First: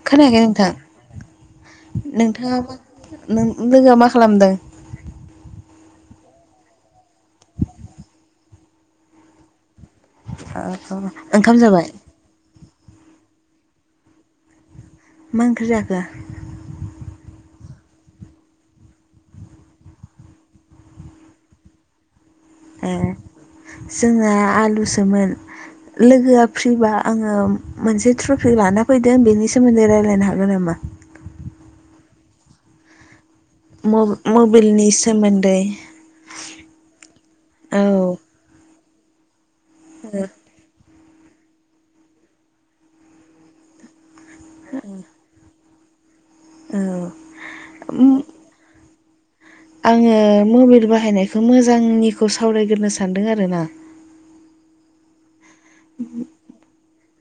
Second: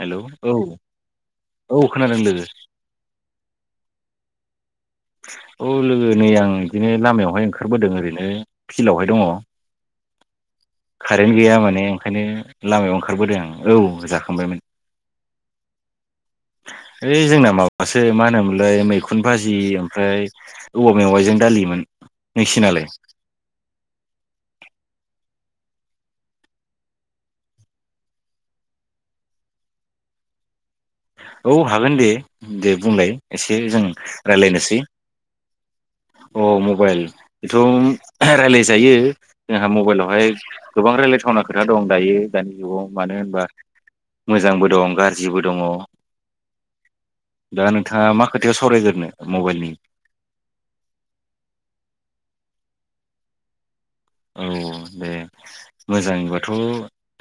Hello खोनायाखै औ नोंथां औ खोनादों लोगो नोंथाङा मा नों लोगोआ मा खालामदों औ लोगो नै आं इदिनो लामायावहाय ओंखारबोदों ओरैनो फिलआवहाय दङ [inaudible] खारेन ओंखाम गैया माने जाबाय ओंखायनो लामायाव ओंखारबोदों आं औ जाखांबायमोन मा ओंख्रि जाखो ऐ जोंना माबासो मा होनोमोनलै मैखुन भाजि ओमफ्राय औवा मेवाइजों दालिमोन नोंसिनालाय ए जोंना आलुसोमोन लोगोआ फ्रिबा आङो मोनसे ट्रफि लाना फैदों बेनि सोमोन्दै रायलायनो हागोन नामा औ हागोन दे दे बुंलाय एसे जों रायलायनोसै मबाइलनि सोमोन्दै अ मबाइल औ [unintelligible] जायो जोंहा मबाइलावहाय गोबां रायलाय थावना खोथा दं दायो दानि जुगाव मानो होनबा मोजांबो दं गाज्रिबो दङ औ दा नोंथाङा मा खोथायाव सावरायग्रोनो मबाइलनि आङो मोबिल बाहायनायखौ मोजांनिखौ सावरायग्रोनो सानदों आरो ना औ दे मोजाङैबाथ'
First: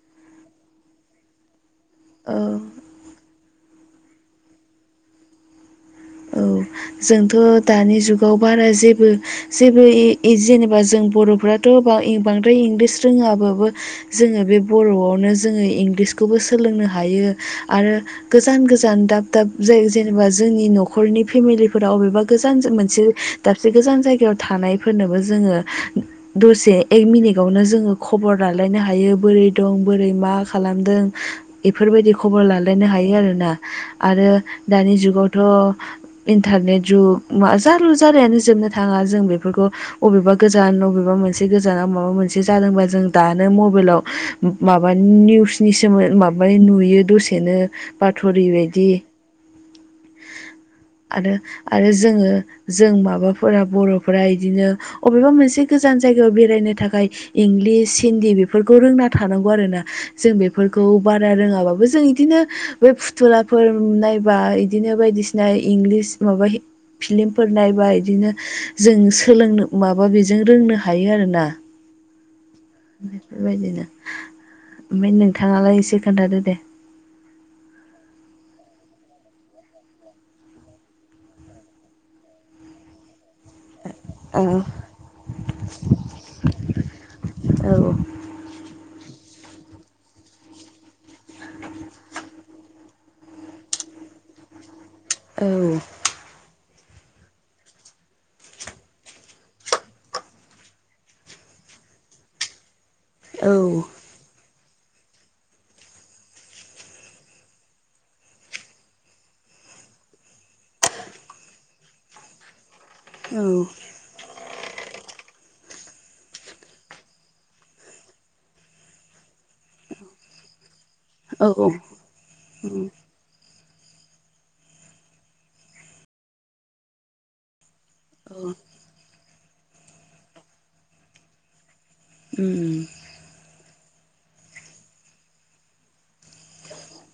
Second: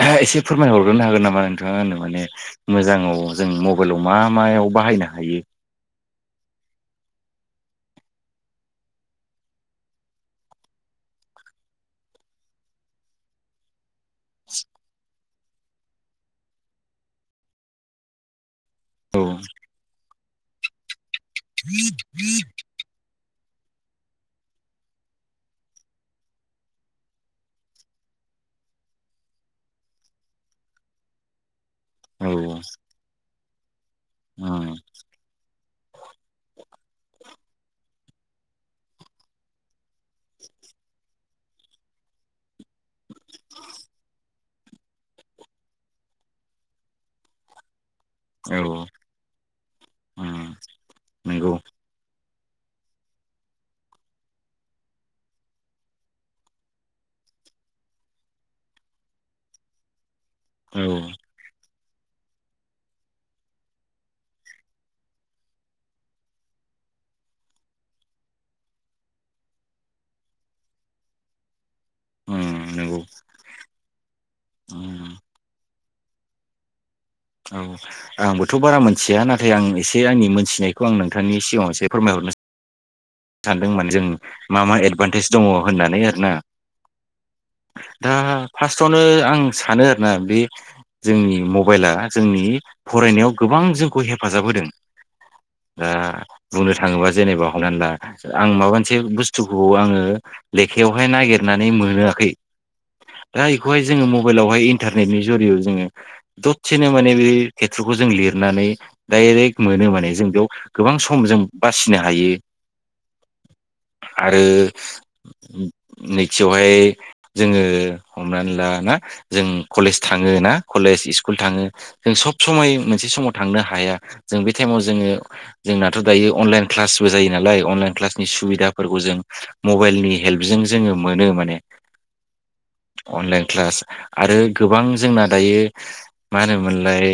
एसे फोरमायहरग्रोनो हागोन नामा नों थां आंनो माने औ मोजाङाव जों मबेलाव मा मायाव बाहायनो हायो औ जोंथ' दानि जुगाव बारा जेबो-जेबो ए जेनेबा जों बर'फ्राथ' बा बांद्राय इंलिस रोङाबाबो जोङो बे बर'आवनो जोङो इंलिसखौबो सोलोंनो हायो आरो गो जान गोजान औ दाब दाब जाय जेनेबा जोंनि न'खरनि फेमिलिफोराव अबेबा गोजानजों मोनसे दाबसे गोजान जायगायाव थानायफोरनोबो जोङो दसे एक मिनिटावनो जोङो खबर लालायनो हायो बोरै दं बोरै मा खालामदों एफोरबायदि खबर औ लालायनो हायो आरोना आरो उम दानि जुगावथ' इन्थारनेट जुग मा जालु जालायानो जोबनो थाङा जों बेफोरखौ अबेबा गोजानाव बबेबा मोनसे गोजानाव माबा मोनसे जादोंबा जों दानो मबेलाव माबानि निउसनि सोमो माबानि नुयो दसेनो औ पाथरिबेदि उम नंगौ आरो-आरो जोङो जों माबाफोरा बर'फोरा इदिनो अबेबा मोनसे गोजान जायगायाव बेरायनो थाखाय इंलिस हिन्दी बेफोरखौ रोंना थानांगौ आरो ना जों औ बेफोरखौ बारा रोङाबाबो जों इदिनो बे फुथुलाफोर नायबा बिदिनो बायदिसिना इंलिस नुवाबा हि फिलिमफोर नायबा इदिनो जों सोलोंनो माबा बेजों रोंनो हायो आरोना उम नंगौ बेबायदिनो ओमफ्राय उम नोंथाङालाय एसे खोन्थादो दे औ आंबोथ' बारा मोनथिया नाथाय आं एसे आंनि मोनथिनायखौ आं नोंथांनि सिगाङाव एसे फोरमायहर [inaudible] थानदोंमोन जों ओ मा मा एदभान्टेज दङ होननानै ओरोना औ दा फास सावनो आं सानो आरोना बे जोंनि मबाइला जोंनि फरायनायाव गोबां जोंखौ हेफाजाब होदों दा बुंनो थाङोबा जेनेबा हमनानै ला आं माबा मोनसे बुस्थुखौ आङो लेखायावहाय नागिरनानै मोनोआखै दा औ इखौहाय जोङो मबाइलावहाय इन टारनेटनि जरियाव जोङो दथसेनो माने बे खेथ्र'खौ जों लिरनानै डाइरेक्ट मोन नो माने जों बेयाव गोबां सम जों बासिनो हायो। औ। आरो उम नैथिआवहाय जोङो हमनानै ला ना जों कलेज थाङो ना कलेज इस्कुल औ थाङो जों सब समाय मोनसे समाव थांनो हा हाया जों बे टाइमाव जोङो जोंनाथ' दायो अनलाइन क्लासबो जायो नालाय अनलाइन क्लासनि औ सुबिदाफोरखौ जों मबाइलनि हेल्पजों जोङो मोनो माने उम । अनलाइन क्लास आरो गोबां जोंना दायो मा होनोमोनलाय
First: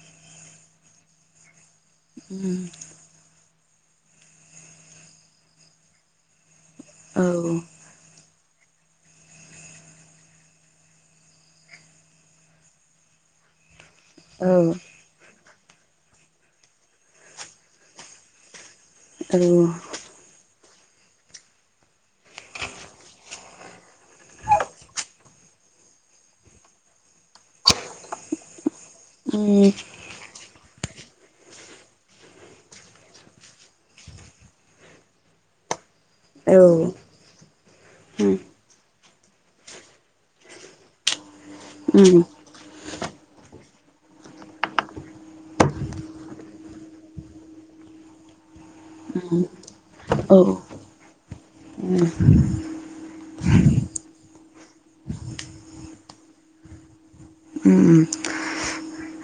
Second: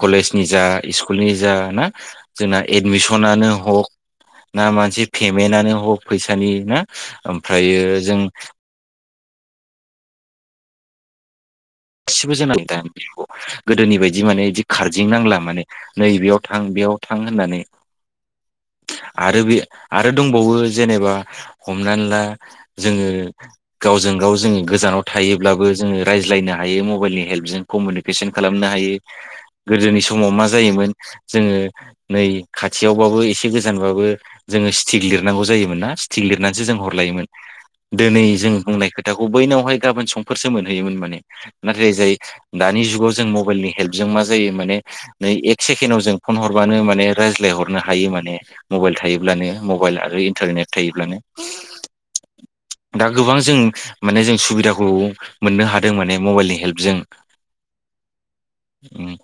कलेजनि जा इस्कुल नि जा ना उम जोंना एदमिसनानो हक ना मोनसे पेमेन्टानो हक फैसानि ना औ आमफ्रायो जों गासिबो [inaudible] गोदोनि बायदि माने औ इदि खारदिं नांला माने । नै बेेयाव थां बेयाव थां होननानै औ आरो बे जोंखौ आरो दंबावो जेनेबा हमनानै ला जोङो गावजों गाव जों गोजानाव थायोब्लाबो जोङो रायज्लायना हायो मबाइलनि हेल्पजों कमिउनिकेसन खालामनो हायो गोदोनि समाव मा जायोमोन जोङो नै खाथियावबाबो एसे गोजानबाबो जोङो स्टिक लिरनांगौ जायोमोन ना थिग लिरनानैसो जों हरलायोमोन दोनै जों बुंनाय खो थाखौ बैनावहाय गाबोन संफोरसो मोनहयोमोन माने नाथाय जाय दानि जुगाव जों मबाइलनि हेल्पजों मा जायो माने नै एक सेकेणडाव जों फन हरबानो माने रायज्लाय हरनो हायो माने । मबाइल थायोब्लानो मबाइल आरो इन्टारनेट थायोब्लानो । दा गोबां जों माने जों सुबिदाखौ मोननो हादों माने मबाइलनि हेल्पजों । उम्म उम्म । उम्म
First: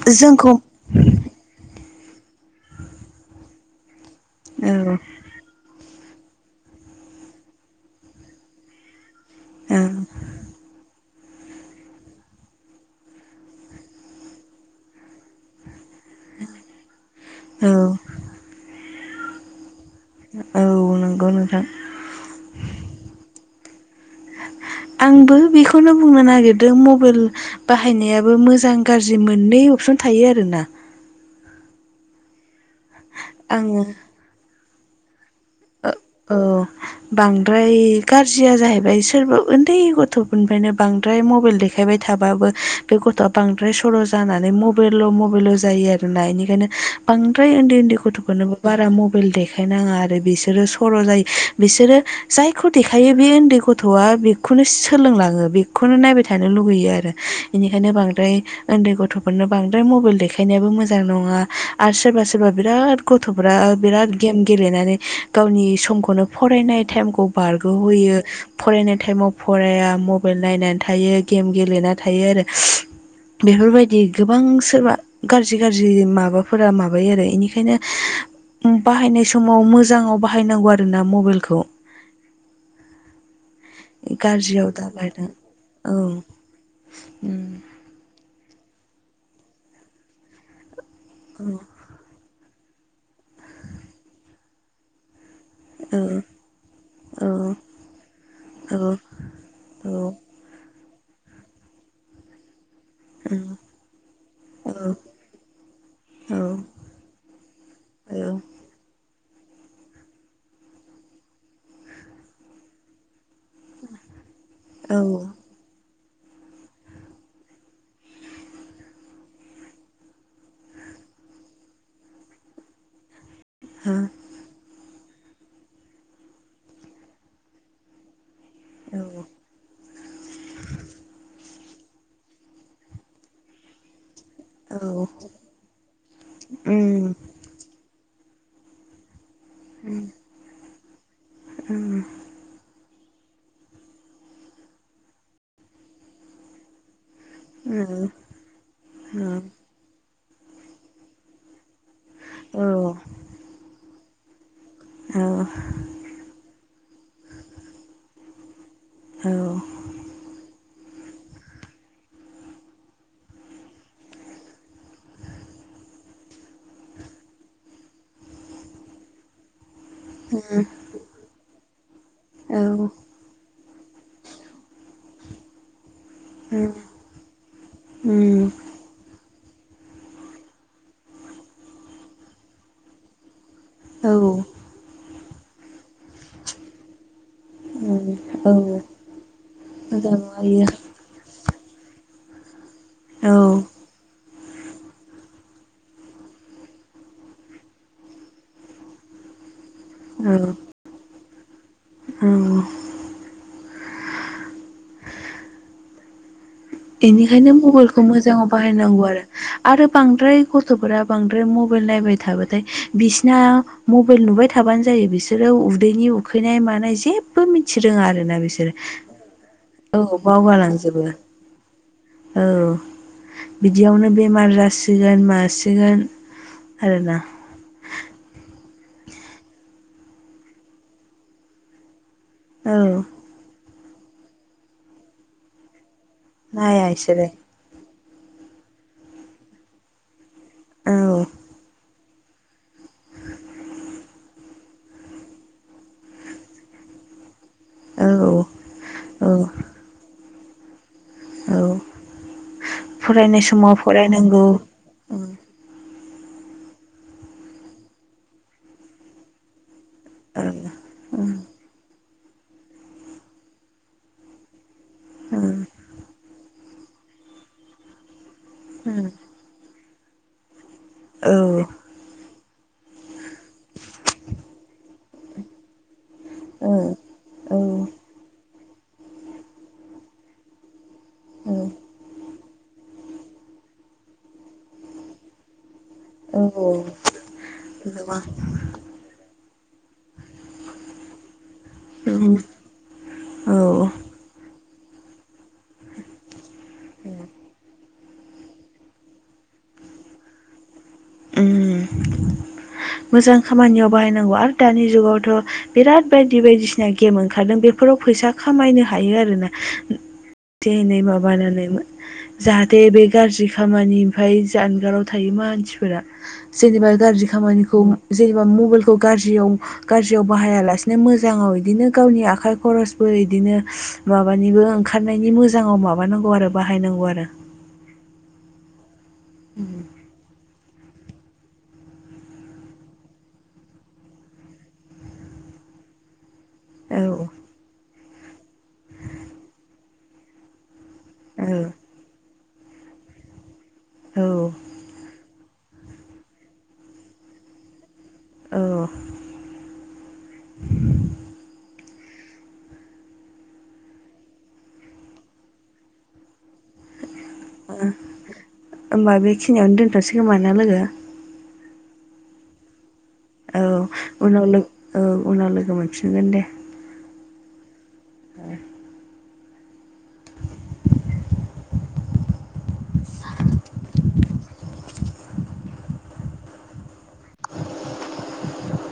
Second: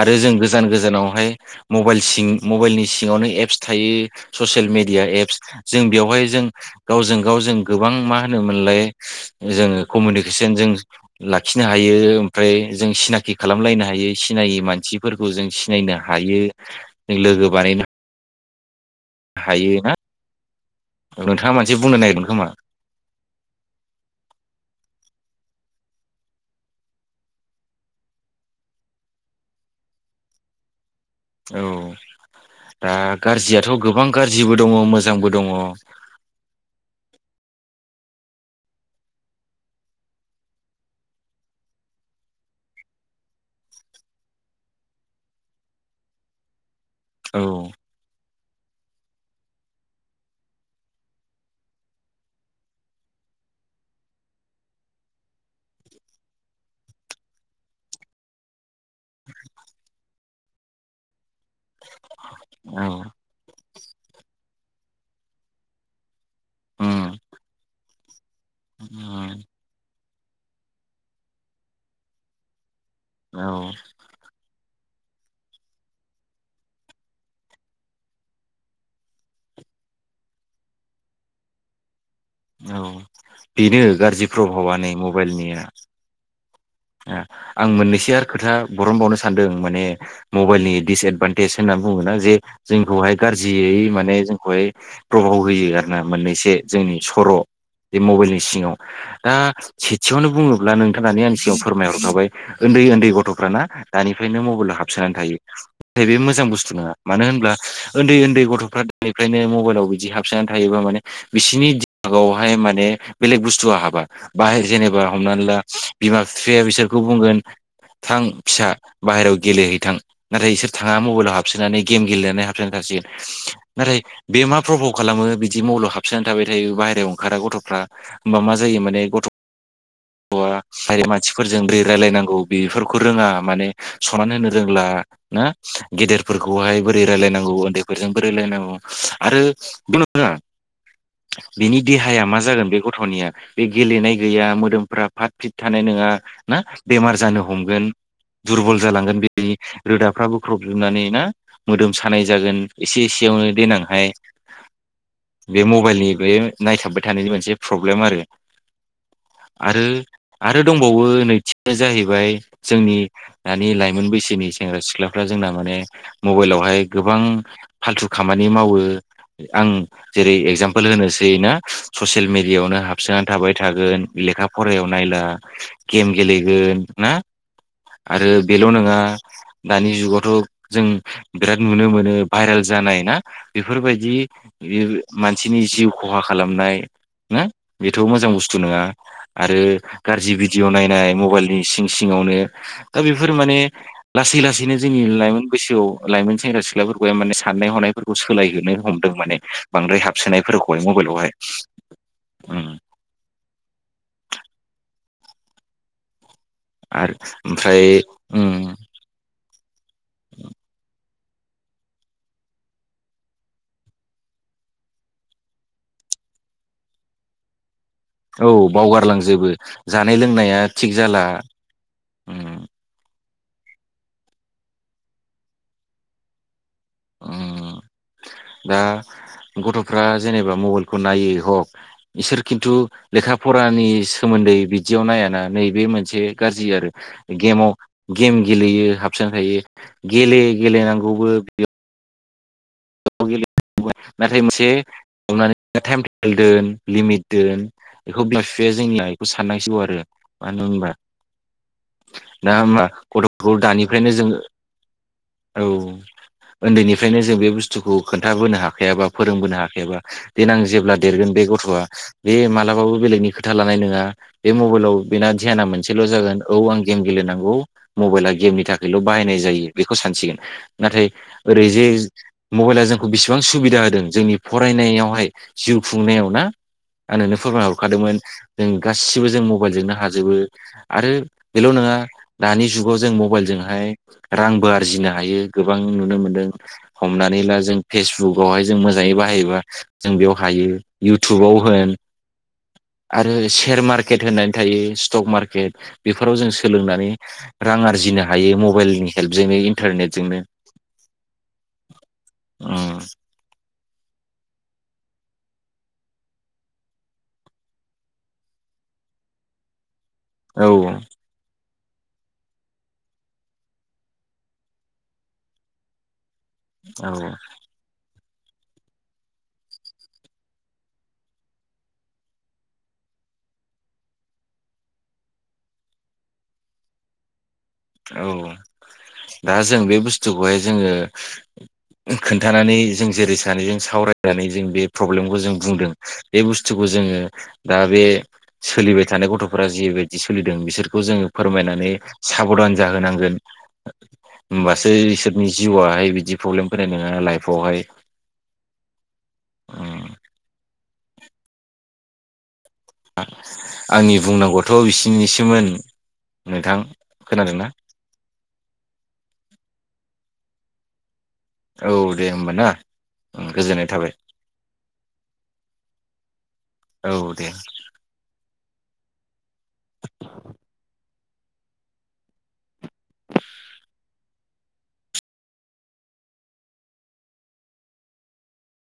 आरो जों गोजान गोजानावहाय मबाइल सिं मबाइलनि सिङावनो एप्स थायो औ ससियेल मेडिया एप्स जों बेवहाय जों गावजों गाव जों गोबां मा होनोमोनलाय औ जोङो कमिउनिकेसन जों लाखिनो हायो । आमफ्राय जों सिनाखि खालामलायनो हायो सिनायै मानसिफोरखौ जों सिनायनो हायो, [inaudible] लोगो बानायनो हायो ना, औ नंगौ नोंथाङा नोंथां मोनसे बुंनो नागिरदों खोमा? आंबो बेखौनो बुंनो नागिरदों मबाइल बाहायनायाबो मोजां गारजि मोननै अपसन थायो आरोना । औ दा गारजियाथ' आङो गोबां गारजिबो दङ मोजांबो दङ । औ । बांद्राय गाज्रिया जाहैबाय सोरबा ओन्दै गथ'फोरनिफ्रायनो बांद्राय मबाइल देखायबाय थाबा बो बे गथ'आ बांद्राय सर' जानानै मबेलल' मबेलल' जायो आरोना इनिखायनो औ बांद्राय ओन्दै ओन्दै गथ'फोरनोबो बारा मबाइल देखायनाङा आरो बिसोरो सर' जायो बिसोरो जायखौ देखायो बे ओन्दै गथ'आ बेखौनो सोलोंलाङो बेखौ खौनो नायबाय थानो लुुबैयो आरो इनिखायनो बांद्राय ओन्दै गथ'फोरनो बांद्राय मबाइल देखायनायाबो मोजां नङा । आरो सोरबा सोरबा बिराद गथ'फ्रा बिराद गेम गेलेनानै गावनि समखौनो फरायनाय उम टाइमखौ बारग'होयो फरायनाय टाइमाव उम फराया मब बाइल नायनानै थायो गेम गेलेनानै थायो आरो औ बेफोरबायदि गोबां सोरबा गारजि गारजि माबाफोरा माबायो आरो इनिखायनो उम्म बाहायनाय समाव मोजाङाव बाहायनांगौ आरोना मबाइलखौ । औ बेनो गारजि गाज्रियाव प्रभाबानो दाबायना मबाइलनिया‌ औ आ आं मोननैसो आर खोथा बरनबावनो सानदों माने मबाइलनि दिसएदभान्टेज होनना बुङोना जे जोंखौहाय गारजियै माने जोंखौहाय प्रभाव बोयो आरोना औ मोननैसे जोंनि औ सर' । बे मबाइलनि सिंङाव औ दा सेथिंङावनो बुंङोब्ला नोंथां आनो आंनि सिगांङाव फोरमायहरखाबाय ओन्दै ओन्दै गथ'फ्राना दानिफायनो मबाइलाव हाबसोनानै थायो नाथाय बे औ मोजां बुस्थु नोंङा मानो होनब्ला ओन्दै ओन्दै गथ'फ्रा निफ्रायनो मबाइलाव इदि हाबसोनानै थायोबा माने बिसिनि दिमागावहाय माने बेलेग बुस्थुआ हाबा । बाहाय औ जेनेबा हमनान ला बिमा बिफाया बिसोरखौ बुंगोन। थां फिसा बाहेरायाव गेलेहैथां नाथाय इसोर थांङा मबाइलाव हाबसोनानै गेम गेलेनानै हाबसोनानै थासिगोन। हा नाथाय बे मा प्रबुख। खालामो बिदि मलाव हाबसोनान थाबाय थायो बाहेरायाव ओंखारा गथ'फ्रा ओमबा मा जायो औ माने गथ'। ब आ फाइ मानसिफोरजों बेरायलायनांगौ बेफोरखौ रोंङा माने। सनमान होनो रोंला औ ना गेदेरफोरखौहाय बोरै उम रायलायनांगौ ओन्दै। फोरजों बोरै लायनांगौ आरो बिमा आ। बिनि उम देहाया मा जागोन बेखौ। थनिया बे गेलेनाय गैया मोदोमफ्रा फ्राथ फ्रिथ थानाय नोंङा ना बेमार। जानो हमगोन दुरबल जालांगोन बेनि रोदाफ्रा बोख्रबजोबनानै ना। मोदोम सानाय जागोन औ एसे एसेयावनो देनांहाय औ बे मबाइलनि बैयो। नायथाबबाय थानायनि मोनसे प्रब्लेम आरो आरो आरो दं। बावो नैथिया जाहैबाय जोंनि दानि लाइमोन बैसोनि सेंग्रा सिख्लाफ्रा जोंना माने। मबाइलावहाय गोबां फालथु खामानि मावो आं। जेरै एगजामपोल होनोसै ना ससेल मिडिया आवनो बेनिखायनो हाबसोनान थाबाय थागोन लेखा फरायाव नायला। गेम गेलेगोन ना आरो बेल नोंङा। दानि जुगावथ जों बेराद नुनो मोनो भाइराल जानाय ना। बिफोरबायदि इउ मानसिनि जिउआव। खहा खालामनाय ना बेथ मोजां बुस्थु नोंङा आरो गारजि बि। बिदिय नायनाय मबाइल नि सिं सिंङावनो दा बिफोर माने लासै लासै। बिदिनो जोंनि लाइमोन बैसोआव लाइमोन सेंग्रा सिख्ला फोरखौहाय माने साननाय हनायफोरखौ सोलायहोनो हमदों माने। बांद्राय हाबसोनाय फोरखौहाय मबाइलावहाय। औ। उम आरो बेनिखायनो ओमफ्राय मबाइलखौ मोजांङाव उम बाहायनांगौ आरो आरो बांद्राय गथ'फोरा। बांद्राय मबाइल नायबाय थाबाथाय बिसिना मबाइल नुबाय थाबान जायो बिसोरो उदैनि। उखैनाय मानाय जेबबो मि। थि रोंङा आरोना औ बिसोरो बावगारलांजोबो जानाय औ लोंनाया थिग बावगालांजोबो। जाला औ उम बिदियावनो बेमार जासिगोन मासिगोन। आरोना। उम दा गथ'फ्रा जेनेबा मबाइलखौ नायै हक। इसोर खिन्थु औ लेखा फरानि सोमोन्दै बिदियाव नायाना नैबे मोन। से गारजि नाया आरो इसोरो गेमाव गेम गेलेयो हाबसोना थायो। गेले गेलेनांगौबो। नाथाय मोनसे टाइमटेबोल दोन लिमिट। दोन औ बेखौ बिमा औ बिफाया जोंनिया एखौ औ साननांसिगौ आरो मानो होनबा। औ दा होमबा फरायनाय गथ'फोरखौ समाव दानिफायनो जोंङो फरायनांगौ औ। ओन्दैनिफायनो जों बे बुस्थुखौ खोनथाबोनो हाखायाबा फोरोंबोनो हाखायाबा। औ देनां जेब्ला देरगोन बे गथ'आ बे मालाबाबो बेलेगनि खोथा लानाय नोंङा बे मबाइलाव। बेना ध्याना मोनसेल जागोन औ आं गेम गेलेनांगौ मबाइला गेमनि थाखायल बाहायनाय जायो। बेखौ सानसिगोन नाथाय औ ओरै जे। मबाइला जोंखौ बिसिबां सुबिदा होदों जोंनि फरायनायावहाय जिउ खु। खुंनायाव ना आं नोंनो औ फोरमाय हरखादोंमोन जों गासिबो जों मबाइलजोंनो हाजोबो। आरो बेल नोंङा दानि जुगाव जों मबाइलजोंहाय रांबो आरजिनो हायो गो। गोबां नुनो मोनदों औ हमनानै ला जों गोबां फेसबुक आवहाय जों मोजांङै बाहाय। योबा जों बेयाव हायो इउटुबाव। आरो सेर औ मारकेट होननाय थायो स्टक मार्केट बेफोराव जों सोलोंनानै रां आरजिनो हायो मबाइलनि हेल्प जों इन्टारनेटजों नो उम मोजां खामानियाव बाहायनांगौ आरो दानि जुगावथ' बिराद बायदि बायदि सिना गेम ओंखारदों बेफोराव फैसा खामायनो हा हायो आरोना औ थे एनै माबानानै जाहाथे बे गाज्रि खामानि निफ्राय जानगाराव थायो मानसिफोरा सोरनिबा औ गाज्रि खामानिखौ जैबा मबाइलखौ गाज्रियाव गाज्रियाव बाहाया लासेनो मोजाङाव इदिनो गावनि आखाय खरस फोर इदिनो माबानिबो ओंखारनायनि मोजाङाव माबानांगौ आरो बाहायनांगौ आरो औ दा जों बे बुस्थुखौहाय जोङो खोन्थानानै जों जेरै सानैजों सावरायनानै जों बे प्रब्लेमखौ जों बुंदों बे बुस्थुखौ औ औ जोङो दा बे सोलिबाय थानाय गथ'फोरा जिबायदि सोलिदों बिसोरखौ जोङो फोरमायनानै साबधान जाहोनांगोन औ होमबासो इसोरनि जिवावहाय बिदि प्रब्लेम फैनाय नङा लाइफावहाय औ आंनि बुंनांगौआथ' बिसिनिसोमोन नोंथां खोनादोंना ओ होमबा बेखिनियावनो दोनथ'सै खोमा ना लोगो औ दे होमबा ना औ गोजोननाय थाबाय उनाव लो औ उनाव लोगो मोनफिनगोन दे औ दे [unintelligible]